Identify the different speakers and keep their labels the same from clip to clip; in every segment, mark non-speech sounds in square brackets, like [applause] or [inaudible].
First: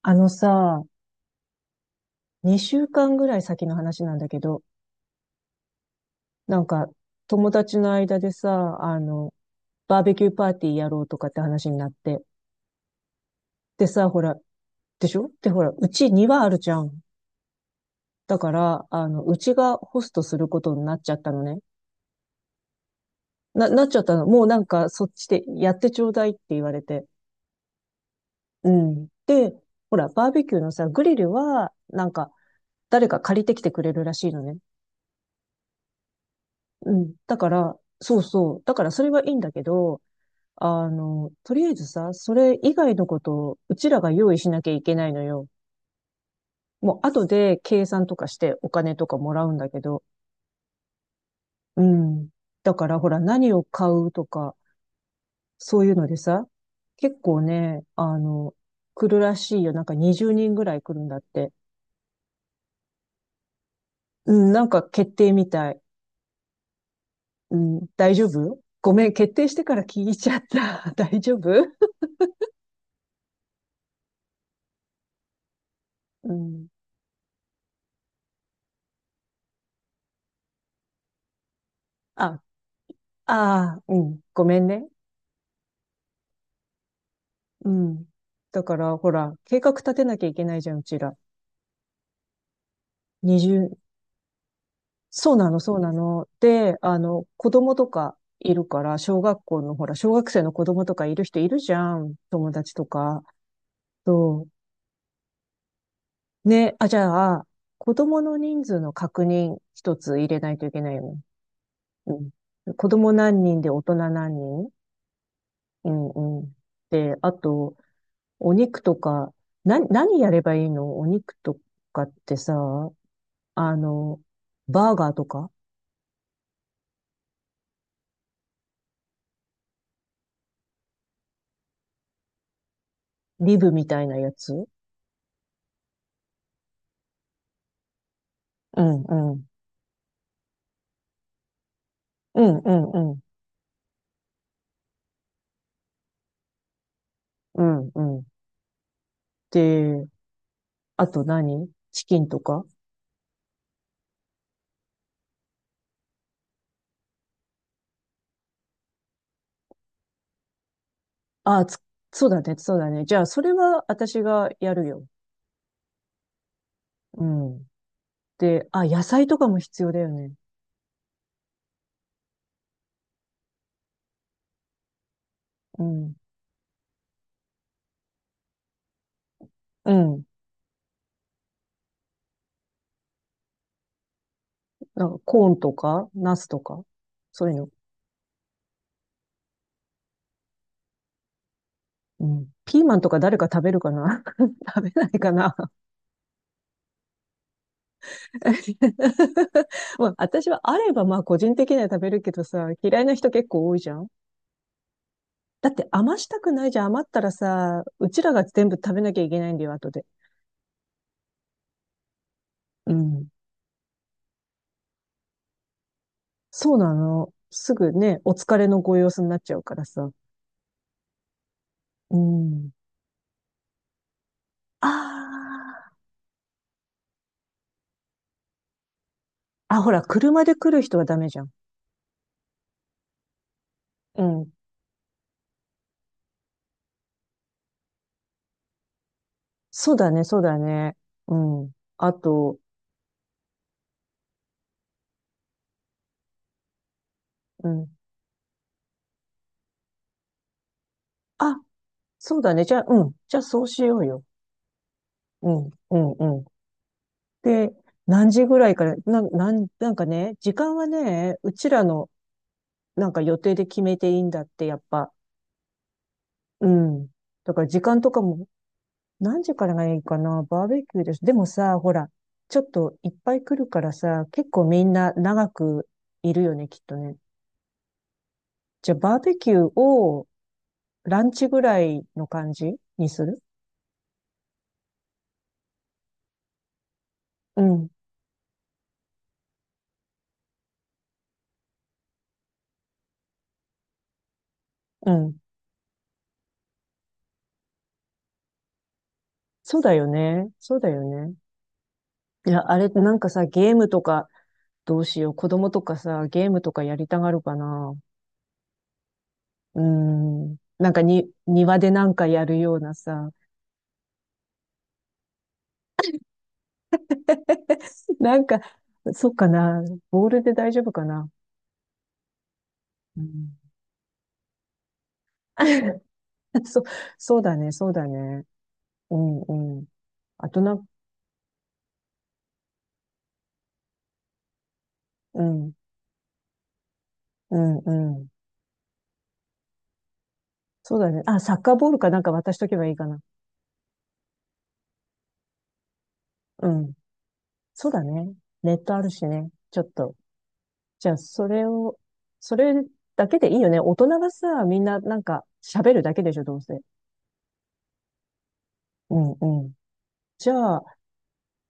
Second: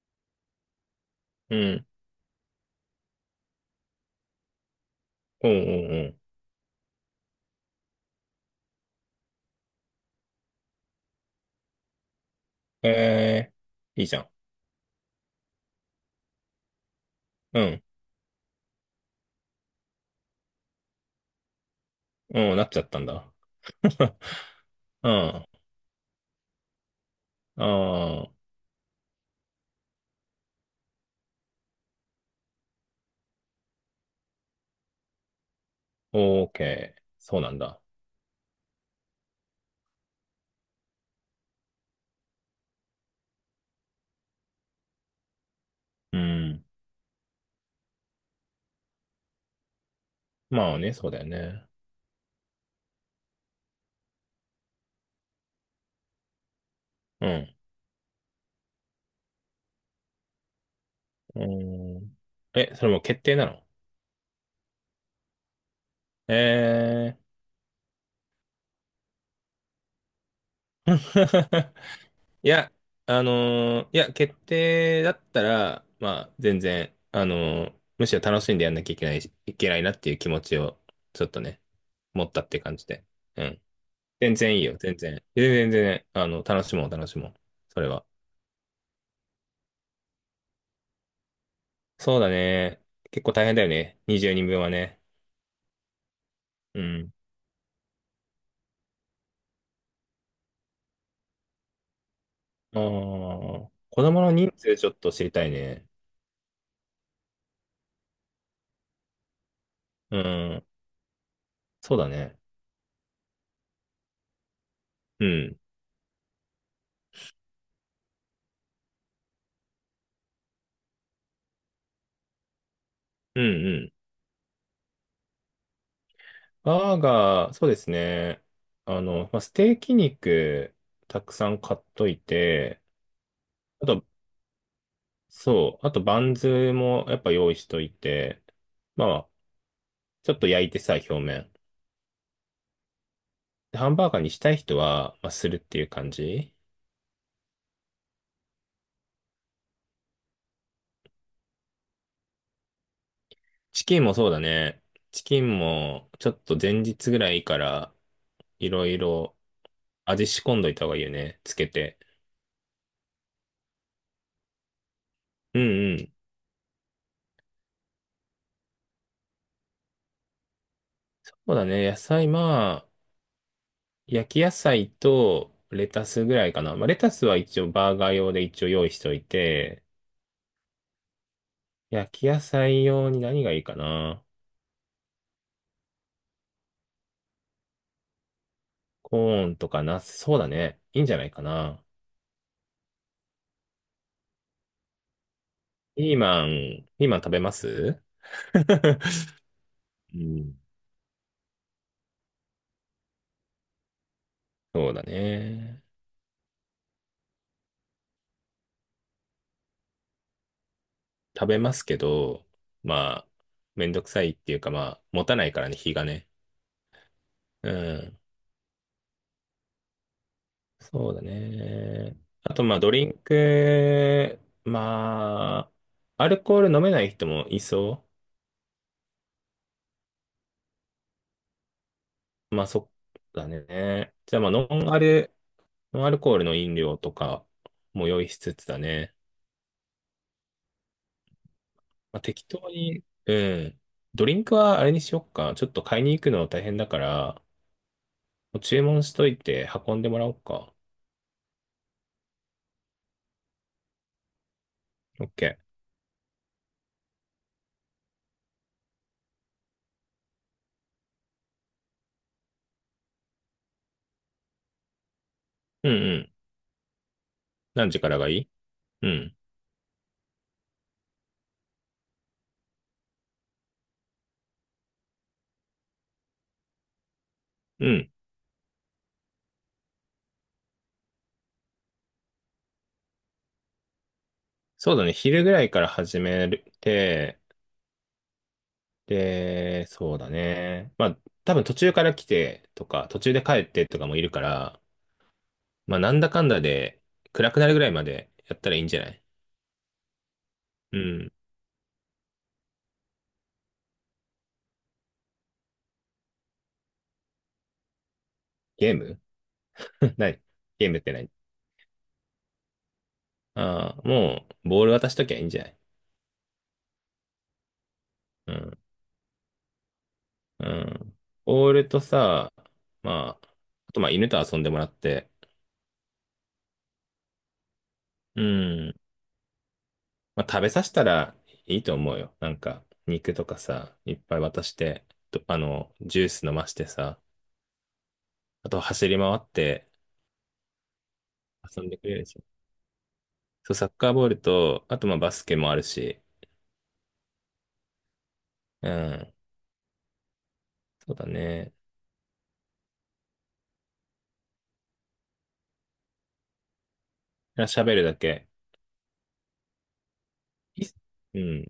Speaker 1: あのさ、
Speaker 2: うん。
Speaker 1: 2週間ぐらい先の話なんだけど、
Speaker 2: うんうんう
Speaker 1: なんか友達の間でさ、バーベキューパーティーやろうとかって話になって。
Speaker 2: ん。え
Speaker 1: で
Speaker 2: ー、いい
Speaker 1: さ、
Speaker 2: じ
Speaker 1: ほ
Speaker 2: ゃん。
Speaker 1: ら、でしょ。で、ほら、うち庭あるじゃん。
Speaker 2: うん。
Speaker 1: だから、うちがホストすることになっちゃったのね。
Speaker 2: うん、なっちゃったんだ。
Speaker 1: なっちゃった
Speaker 2: [laughs]
Speaker 1: の。もうなんかそ
Speaker 2: うん。
Speaker 1: っちで
Speaker 2: あ
Speaker 1: やってちょうだいって言われて。
Speaker 2: あ、
Speaker 1: うん。で、ほら、バーベキューのさ、グリルは、なんか、誰か借りてきてくれるらしいのね。
Speaker 2: オー
Speaker 1: う
Speaker 2: ケー。
Speaker 1: ん。だ
Speaker 2: そう
Speaker 1: か
Speaker 2: なん
Speaker 1: ら、
Speaker 2: だ。
Speaker 1: そうそう。だからそれはいいんだけど、とりあえずさ、それ以外のことをうちらが用意しなきゃいけないのよ。
Speaker 2: うん。
Speaker 1: もう後で計算とかしてお金とかもらうんだけど。
Speaker 2: まあね、そうだよね。
Speaker 1: うん。だからほら何を買うとか、そういうのでさ、結
Speaker 2: う
Speaker 1: 構
Speaker 2: ん。
Speaker 1: ね、来るらしいよ。なんか20人ぐらい来るんだっ
Speaker 2: う
Speaker 1: て。
Speaker 2: ん。え、それもう決定なの？
Speaker 1: うん、なんか決定みたい。
Speaker 2: え
Speaker 1: うん、大丈夫？ごめん、決定してから聞いちゃっ
Speaker 2: ー。
Speaker 1: た。[laughs] 大丈夫？
Speaker 2: [laughs] いや、いや、決定だったら、ま
Speaker 1: う
Speaker 2: あ、全
Speaker 1: ん。
Speaker 2: 然、むしろ楽しんでやんなきゃいけないし、いけないなっていう気持ちを、ちょっとね、持
Speaker 1: あ、
Speaker 2: ったって感じで。うん。
Speaker 1: ああ、うん、
Speaker 2: 全
Speaker 1: ご
Speaker 2: 然
Speaker 1: め
Speaker 2: いい
Speaker 1: ん
Speaker 2: よ、
Speaker 1: ね。
Speaker 2: 全然。全然、全然、楽しもう、楽しもう。
Speaker 1: う
Speaker 2: それは。
Speaker 1: ん。だから、ほら、計画立てなきゃいけないじゃん、うちら。
Speaker 2: そうだね。結構
Speaker 1: 二
Speaker 2: 大変だよ
Speaker 1: 十、
Speaker 2: ね。20人分はね。
Speaker 1: そうなの、そうなの。で、
Speaker 2: うん。
Speaker 1: 子供とかいるから、小学校の、ほら、小学生の子供とかいる人いるじゃん、友達
Speaker 2: ああ、
Speaker 1: とか。
Speaker 2: 子供の
Speaker 1: そ
Speaker 2: 人数ちょっと知りたいね。
Speaker 1: う。ね、あ、じゃあ、子供の人数の確認一
Speaker 2: う
Speaker 1: つ入れないと
Speaker 2: ん。
Speaker 1: いけないよね。
Speaker 2: そうだね。
Speaker 1: うん。子供何人で大人何人。
Speaker 2: うん。
Speaker 1: うんうん。で、あと、お肉とか、何やればいいのお肉とかってさ、
Speaker 2: うん、う
Speaker 1: あ
Speaker 2: ん。
Speaker 1: の、バーガーとか、
Speaker 2: バーガー、そうですね。まあ、ステーキ肉、たくさん買っといて、
Speaker 1: リブみ
Speaker 2: あ
Speaker 1: た
Speaker 2: と、
Speaker 1: いなやつ。
Speaker 2: そう、あとバンズもやっぱ用意しといて、
Speaker 1: うん
Speaker 2: まあ、
Speaker 1: うん。
Speaker 2: ちょっと焼いてさ、表面。
Speaker 1: うんうんうん。
Speaker 2: ハンバーガーにしたい人は、まあ、するっていう感じ。
Speaker 1: うんうん。で、あと何チキンとか。
Speaker 2: チキンもそうだね。チキンも、ちょっと前日ぐらいから、いろいろ味仕込んどいた方がいいよね。つ
Speaker 1: あ、
Speaker 2: け
Speaker 1: つ、
Speaker 2: て。
Speaker 1: そうだね、そうだね。じゃあ、それは私がやるよ。
Speaker 2: うんうん。
Speaker 1: うん。で、あ、野菜とかも必要だよね。
Speaker 2: そうだね。野菜、まあ、焼き野菜と
Speaker 1: う
Speaker 2: レタ
Speaker 1: ん。
Speaker 2: スぐらいかな。まあ、レタスは一応バーガー用で一応用意しておいて、
Speaker 1: うん。
Speaker 2: 焼き野菜用に何がいいかな。
Speaker 1: なんか、コーンとか、ナスとか、そういうの。
Speaker 2: コーンとかナス、そうだね。いいんじゃないかな。
Speaker 1: うん。ピーマンとか誰か食べるかな？ [laughs] 食べないかな？
Speaker 2: ピーマン、ピーマン食べます？
Speaker 1: [laughs]
Speaker 2: [laughs]
Speaker 1: まあ、
Speaker 2: う
Speaker 1: 私
Speaker 2: ん、
Speaker 1: はあれば、まあ、個人的には食べるけどさ、嫌いな人結構多いじゃん。
Speaker 2: そうだ
Speaker 1: だっ
Speaker 2: ね。
Speaker 1: て余したくないじゃん。余ったらさ、うちらが全部食べなきゃいけないんだよ、後で。
Speaker 2: 食べますけど、
Speaker 1: う
Speaker 2: ま
Speaker 1: ん。
Speaker 2: あ、めんどくさいっていうか、まあ、持たないからね、日がね。
Speaker 1: そうなの。
Speaker 2: う
Speaker 1: すぐ
Speaker 2: ん。
Speaker 1: ね、お疲れのご様子になっちゃうからさ。
Speaker 2: そうだ
Speaker 1: う
Speaker 2: ね。あと、
Speaker 1: ん。
Speaker 2: まあ、ドリンク、
Speaker 1: あ
Speaker 2: まあ、アルコール飲めない人もいそ
Speaker 1: あ。あ、ほら、車で来る人はダメじゃん。
Speaker 2: う。まあ、そうだね。
Speaker 1: う
Speaker 2: じゃあ、まあ、
Speaker 1: ん。
Speaker 2: ノンアルコールの飲料とかも用意しつつだね。
Speaker 1: そうだね、そうだね。うん。あ
Speaker 2: まあ、適
Speaker 1: と、
Speaker 2: 当に、うん。ドリンクはあれにしよっか。ちょっと買いに行くの大変だから、
Speaker 1: うん。
Speaker 2: もう注文しといて運んでもらおうか。
Speaker 1: あ、そうだね。じゃあ、うん。じゃあ、そうしようよ。う
Speaker 2: OK。
Speaker 1: ん、うん、うん。で、何時ぐらいから、なんかね、時間はね、うちらの、なんか予定で決めていいんだって、やっぱ。
Speaker 2: うんうん。
Speaker 1: うん。だから時
Speaker 2: 何
Speaker 1: 間
Speaker 2: 時か
Speaker 1: と
Speaker 2: ら
Speaker 1: か
Speaker 2: がい
Speaker 1: も。
Speaker 2: い？うん。
Speaker 1: 何時からがいいかな、バーベキューです。でもさ、ほら、ちょっといっぱい来るからさ、結構みんな長くいるよね、きっとね。
Speaker 2: うん。
Speaker 1: じゃあバーベキューをランチぐらいの感じにする？
Speaker 2: そうだね。昼ぐらいから始めて、
Speaker 1: うん、
Speaker 2: で、そうだね。まあ、多分途中から来てとか、途中で帰ってとかもいるから、
Speaker 1: うん。
Speaker 2: まあ、なんだかんだで暗くなるぐらいまでやったらいいんじゃない？
Speaker 1: そうだよね。そうだ
Speaker 2: う
Speaker 1: よ
Speaker 2: ん。
Speaker 1: ね。いや、あれ、なんかさ、ゲームとか、どうしよう。子供とかさ、ゲームとかやりたがるかな。
Speaker 2: ゲーム？
Speaker 1: うー
Speaker 2: [laughs] 何？
Speaker 1: ん。
Speaker 2: ゲ
Speaker 1: な
Speaker 2: ー
Speaker 1: ん
Speaker 2: ム
Speaker 1: か
Speaker 2: って
Speaker 1: に、
Speaker 2: 何？
Speaker 1: 庭でなんかやるようなさ。
Speaker 2: ああー、もう、ボール渡しときゃいいんじゃない？
Speaker 1: [laughs] なん
Speaker 2: う
Speaker 1: か、
Speaker 2: ん。
Speaker 1: そっかな。ボールで
Speaker 2: う
Speaker 1: 大丈夫か
Speaker 2: ん。
Speaker 1: な。
Speaker 2: ボールとさ、
Speaker 1: う
Speaker 2: まあ、
Speaker 1: ん、
Speaker 2: あとまあ犬と遊んでもらって、
Speaker 1: [laughs] そ、そうだね、そうだ
Speaker 2: う
Speaker 1: ね。
Speaker 2: ん。
Speaker 1: うん、うん。
Speaker 2: まあ、
Speaker 1: あと
Speaker 2: 食べさ
Speaker 1: な、
Speaker 2: せたらいいと思うよ。なんか、肉とかさ、いっぱい渡して、
Speaker 1: う
Speaker 2: と
Speaker 1: ん、
Speaker 2: ジュース飲ましてさ、
Speaker 1: うん、うん。
Speaker 2: あと走り回って
Speaker 1: そうだね。あ、サッカー
Speaker 2: 遊
Speaker 1: ボ
Speaker 2: ん
Speaker 1: ー
Speaker 2: で
Speaker 1: ル
Speaker 2: く
Speaker 1: か
Speaker 2: れ
Speaker 1: な
Speaker 2: る
Speaker 1: ん
Speaker 2: で
Speaker 1: か
Speaker 2: し
Speaker 1: 渡
Speaker 2: ょ。
Speaker 1: しとけばいいかな。
Speaker 2: そう、サッカーボールと、あとまあバスケもあるし、
Speaker 1: うん。そうだね。ネッ
Speaker 2: う
Speaker 1: トあるし
Speaker 2: ん、
Speaker 1: ね。ちょっと。じゃ
Speaker 2: そ
Speaker 1: あ、
Speaker 2: うだね。
Speaker 1: それだけでいいよね。大人がさ、みんななんか喋るだけでしょ、どうせ。
Speaker 2: 喋るだけ。
Speaker 1: うん、うん。じゃあ、
Speaker 2: いうん。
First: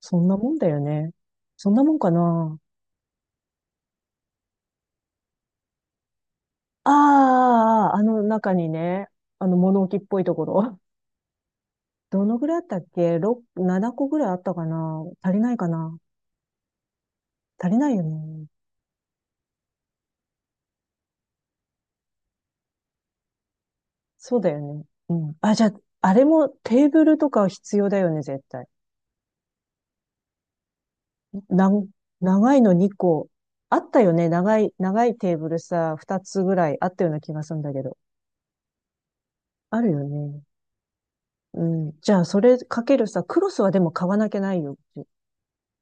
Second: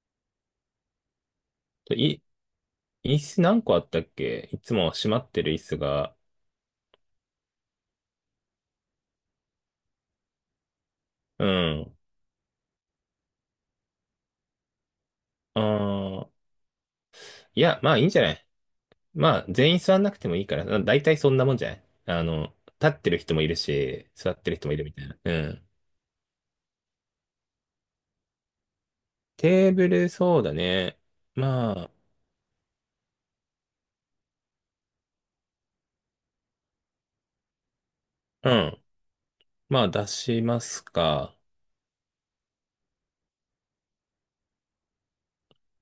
Speaker 1: そんなもんだよね。そんなも
Speaker 2: と
Speaker 1: んか
Speaker 2: い、
Speaker 1: な。
Speaker 2: 椅子何個あったっけ？いつも閉まってる椅子が。
Speaker 1: ああ、あああの中にね、あの物置っぽいところ。
Speaker 2: うん。
Speaker 1: [laughs] どのぐらいあったっけ？ 6、7個ぐらいあったかな。足りないかな。
Speaker 2: ああ、い
Speaker 1: 足り
Speaker 2: や、
Speaker 1: な
Speaker 2: ま
Speaker 1: い
Speaker 2: あ
Speaker 1: よ
Speaker 2: いいんじゃな
Speaker 1: ね。
Speaker 2: い？まあ、全員座んなくてもいいから、だいたいそんなもんじゃない？立ってる人もいるし、座
Speaker 1: そ
Speaker 2: っ
Speaker 1: うだ
Speaker 2: てる
Speaker 1: よ
Speaker 2: 人もい
Speaker 1: ね。
Speaker 2: るみたい
Speaker 1: う
Speaker 2: な。う
Speaker 1: ん。あ、じゃ
Speaker 2: ん。
Speaker 1: あ、あれもテーブルとか必要だよね、絶対。
Speaker 2: テーブル、そうだね。
Speaker 1: なん、
Speaker 2: ま
Speaker 1: 長いの2個。あったよね。長い、長いテーブルさ、2つぐらいあったような気がするんだけど。
Speaker 2: あ、うん。
Speaker 1: あ
Speaker 2: まあ、
Speaker 1: るよ
Speaker 2: 出
Speaker 1: ね。
Speaker 2: しますか。
Speaker 1: うん。じゃあ、それかけるさ、クロスはでも買わなきゃないよ。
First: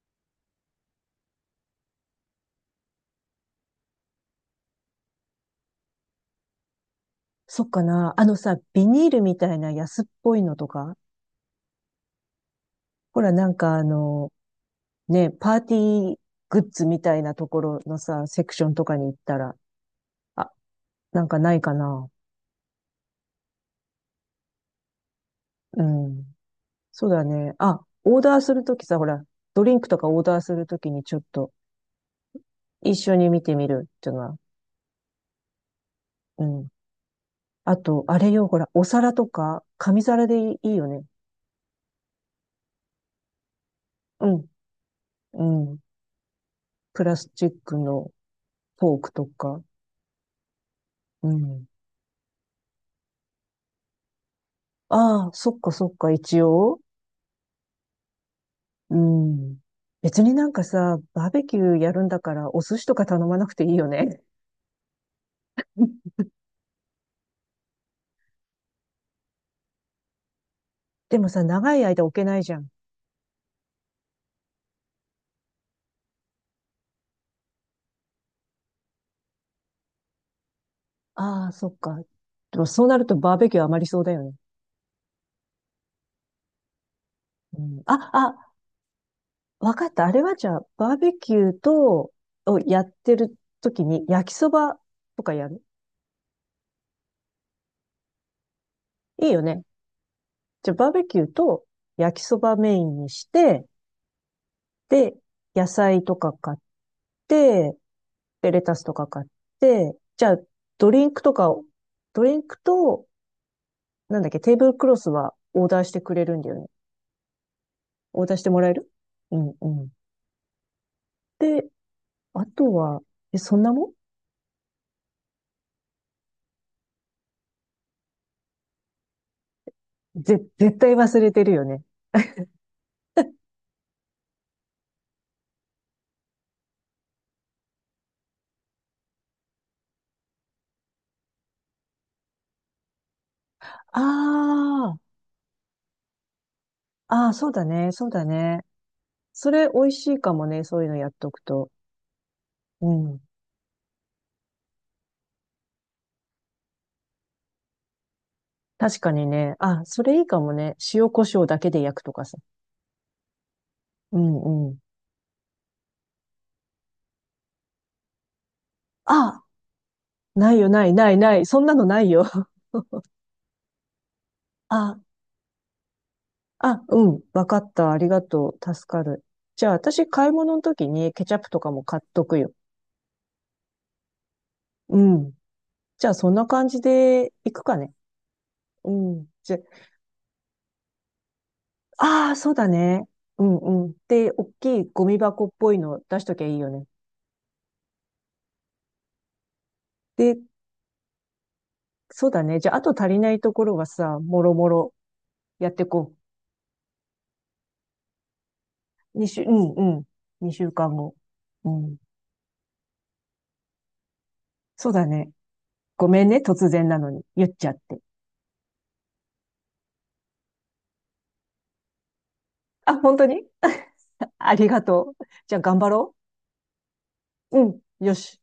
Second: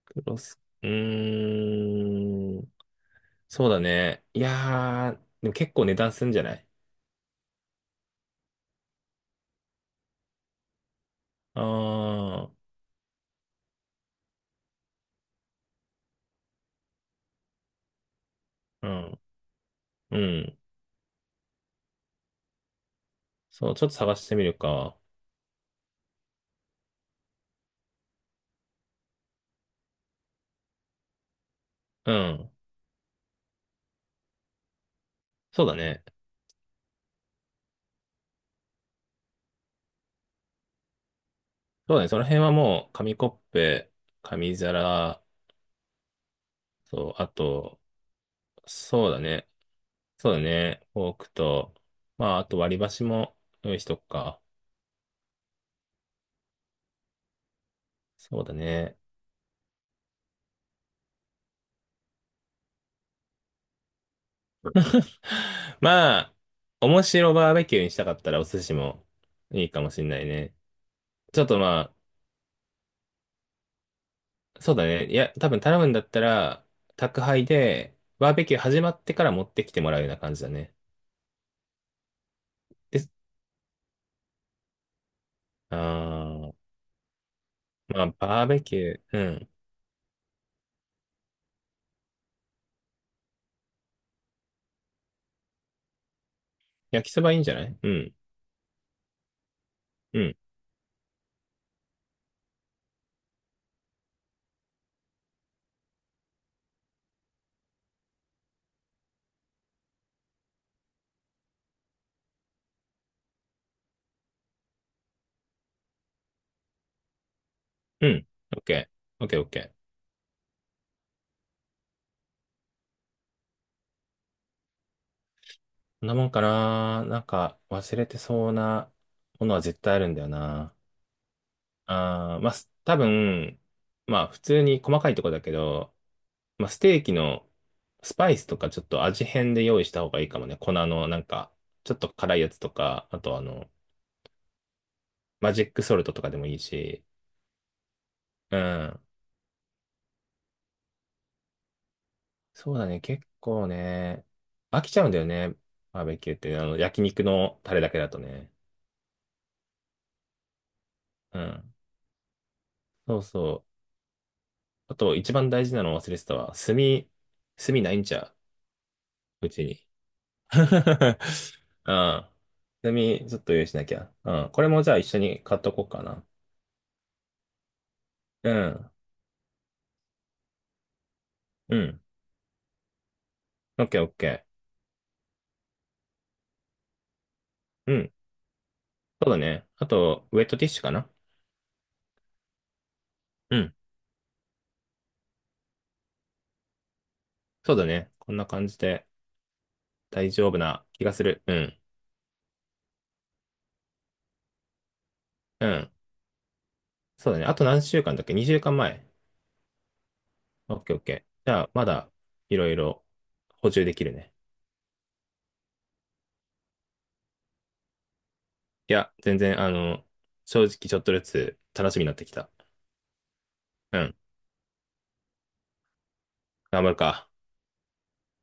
Speaker 2: クロス、うーん。そうだね。いやー、でも結構値段すんじゃない？
Speaker 1: そっかな。あのさ、ビニールみたいな安っぽいのとか、
Speaker 2: ああー、
Speaker 1: ほら、なんかね、パーティーグッズみたいなところのさ、セクションと
Speaker 2: う
Speaker 1: かに行っ
Speaker 2: ん。
Speaker 1: たら、
Speaker 2: う
Speaker 1: あ、
Speaker 2: ん。
Speaker 1: なんかないかな。
Speaker 2: そう、ちょっと探してみるか。
Speaker 1: うん。そうだね。あ、オーダーするときさ、ほら、ドリンクとかオーダーするときにちょっと
Speaker 2: うん。
Speaker 1: 一緒に見てみるっていうのは。
Speaker 2: そうだね。
Speaker 1: うん。あと、あれよ、ほら、お皿とか、紙皿でいいよね。
Speaker 2: そうだね。その辺はもう、紙コップ、
Speaker 1: うん。
Speaker 2: 紙皿、
Speaker 1: うん。プ
Speaker 2: そ
Speaker 1: ラ
Speaker 2: う、
Speaker 1: ス
Speaker 2: あ
Speaker 1: チック
Speaker 2: と、
Speaker 1: のフォー
Speaker 2: そう
Speaker 1: ク
Speaker 2: だ
Speaker 1: と
Speaker 2: ね。
Speaker 1: か。
Speaker 2: そうだね。フォー
Speaker 1: う
Speaker 2: ク
Speaker 1: ん。
Speaker 2: と、まあ、あと割り箸も用意しとくか。
Speaker 1: ああ、そっかそっか、一応。
Speaker 2: そうだ
Speaker 1: う
Speaker 2: ね。
Speaker 1: ん。別になんかさ、バーベキューやるんだからお寿司とか頼まなくていいよね。
Speaker 2: [sighs] まあ、面白バーベキューにしたかったらお寿司もいいかもしんないね。
Speaker 1: でも
Speaker 2: ち
Speaker 1: さ、
Speaker 2: ょっと
Speaker 1: 長い
Speaker 2: ま
Speaker 1: 間置けないじゃん。
Speaker 2: あ、そうだね。いや、多分頼むんだったら、宅配で、バーベキュー始まってから持ってきてもらうような感じだね。
Speaker 1: ああ、そっか。でもそうなる
Speaker 2: で、
Speaker 1: とバーベキュー余りそうだよね。
Speaker 2: あー、
Speaker 1: うん、
Speaker 2: まあ、
Speaker 1: あ、
Speaker 2: バー
Speaker 1: あ、
Speaker 2: ベキュー、うん。
Speaker 1: わかった。あれはじゃあ、バーベキューと、をやってる時に焼きそばとかやる？
Speaker 2: 焼きそばいいんじゃない？うん、
Speaker 1: いいよね。
Speaker 2: うん、
Speaker 1: じゃあ、バーベキューと焼きそばメインにして、で、野菜とか買って、で、レタスとか買って、じゃあ、ドリンクとかを、ドリンクと、なんだっけ、テーブルクロスはオーダーしてくれるんだよね。
Speaker 2: う
Speaker 1: オー
Speaker 2: ん。
Speaker 1: ダーして
Speaker 2: オ
Speaker 1: も
Speaker 2: ッ
Speaker 1: らえ
Speaker 2: ケ
Speaker 1: る？
Speaker 2: ー、オッケ
Speaker 1: う
Speaker 2: ー、オッ
Speaker 1: ん
Speaker 2: ケ
Speaker 1: う
Speaker 2: ー。
Speaker 1: ん。で、あとは、え、そんなもん？
Speaker 2: こんなもんかな。なんか忘れてそうなものは絶対あるんだよな。
Speaker 1: 絶対忘れてるよね。
Speaker 2: あー、まあ、多分、まあ普通に細かいとこだけど、まあステーキのスパイスとかちょっと味変で用意した方がいいかもね。粉のなんか、ちょっと辛いやつとか、あと
Speaker 1: あ
Speaker 2: マジックソルトとかでもいいし。
Speaker 1: あ、ああ、そうだね、そうだ
Speaker 2: う
Speaker 1: ね。
Speaker 2: ん。
Speaker 1: それ美味しいかもね、そういうのやっとくと。
Speaker 2: そうだ
Speaker 1: う
Speaker 2: ね。
Speaker 1: ん。
Speaker 2: 結構ね、飽きちゃうんだよね。バーベキューって、焼肉のタレだけだとね。
Speaker 1: 確かにね。あ、それいいかもね。塩コシ
Speaker 2: う
Speaker 1: ョウだけ
Speaker 2: ん。
Speaker 1: で焼くとかさ。
Speaker 2: そうそう。
Speaker 1: うんうん。
Speaker 2: あと、一番大事なの忘れてたわ。炭、炭ないんちゃ
Speaker 1: あ、
Speaker 2: う、うちに。[laughs]
Speaker 1: ない
Speaker 2: う
Speaker 1: よ、ない、な
Speaker 2: ん。
Speaker 1: い、ない。そんなのないよ。
Speaker 2: 炭、
Speaker 1: [laughs]
Speaker 2: ちょっと用意しなきゃ。うん。これもじゃ
Speaker 1: あ、
Speaker 2: あ一緒に買っとこうかな。
Speaker 1: あ、うん。わかった。ありが
Speaker 2: う
Speaker 1: とう。助
Speaker 2: ん。
Speaker 1: かる。じゃあ、私、買い物の時にケチャップとか
Speaker 2: う
Speaker 1: も買
Speaker 2: ん。
Speaker 1: っとくよ。
Speaker 2: オッケーオッケ
Speaker 1: うん。じゃあ、そんな感じで行くか
Speaker 2: ー。
Speaker 1: ね。
Speaker 2: うん。
Speaker 1: うん。
Speaker 2: そうだ
Speaker 1: じゃ、
Speaker 2: ね。あと、ウェットティッシュかな？
Speaker 1: ああ、そうだね。う
Speaker 2: う
Speaker 1: ん
Speaker 2: ん。
Speaker 1: うん。で、大きいゴミ箱っぽいの出しときゃいいよね。
Speaker 2: そうだね。こんな感じで大
Speaker 1: で、
Speaker 2: 丈夫な気がする。うん。
Speaker 1: そうだね。じゃあ、あと足りないところはさ、もろもろ
Speaker 2: う
Speaker 1: やって
Speaker 2: ん。
Speaker 1: こ
Speaker 2: そうだね。あと何週間だっけ？ 2 週間前。
Speaker 1: う。うんうん。二週
Speaker 2: オッケ
Speaker 1: 間
Speaker 2: ーオッ
Speaker 1: 後。
Speaker 2: ケー。じゃ
Speaker 1: う
Speaker 2: あ、ま
Speaker 1: ん。
Speaker 2: だいろいろ補充できるね。
Speaker 1: そうだね。ごめんね、突然なのに。言っちゃって。
Speaker 2: いや、全然、正直ちょっとずつ楽しみになってきた。
Speaker 1: あ、本当に？
Speaker 2: うん。
Speaker 1: [laughs] ありがとう。じゃあ、頑張ろ
Speaker 2: 頑張るか。
Speaker 1: う。うん。よし。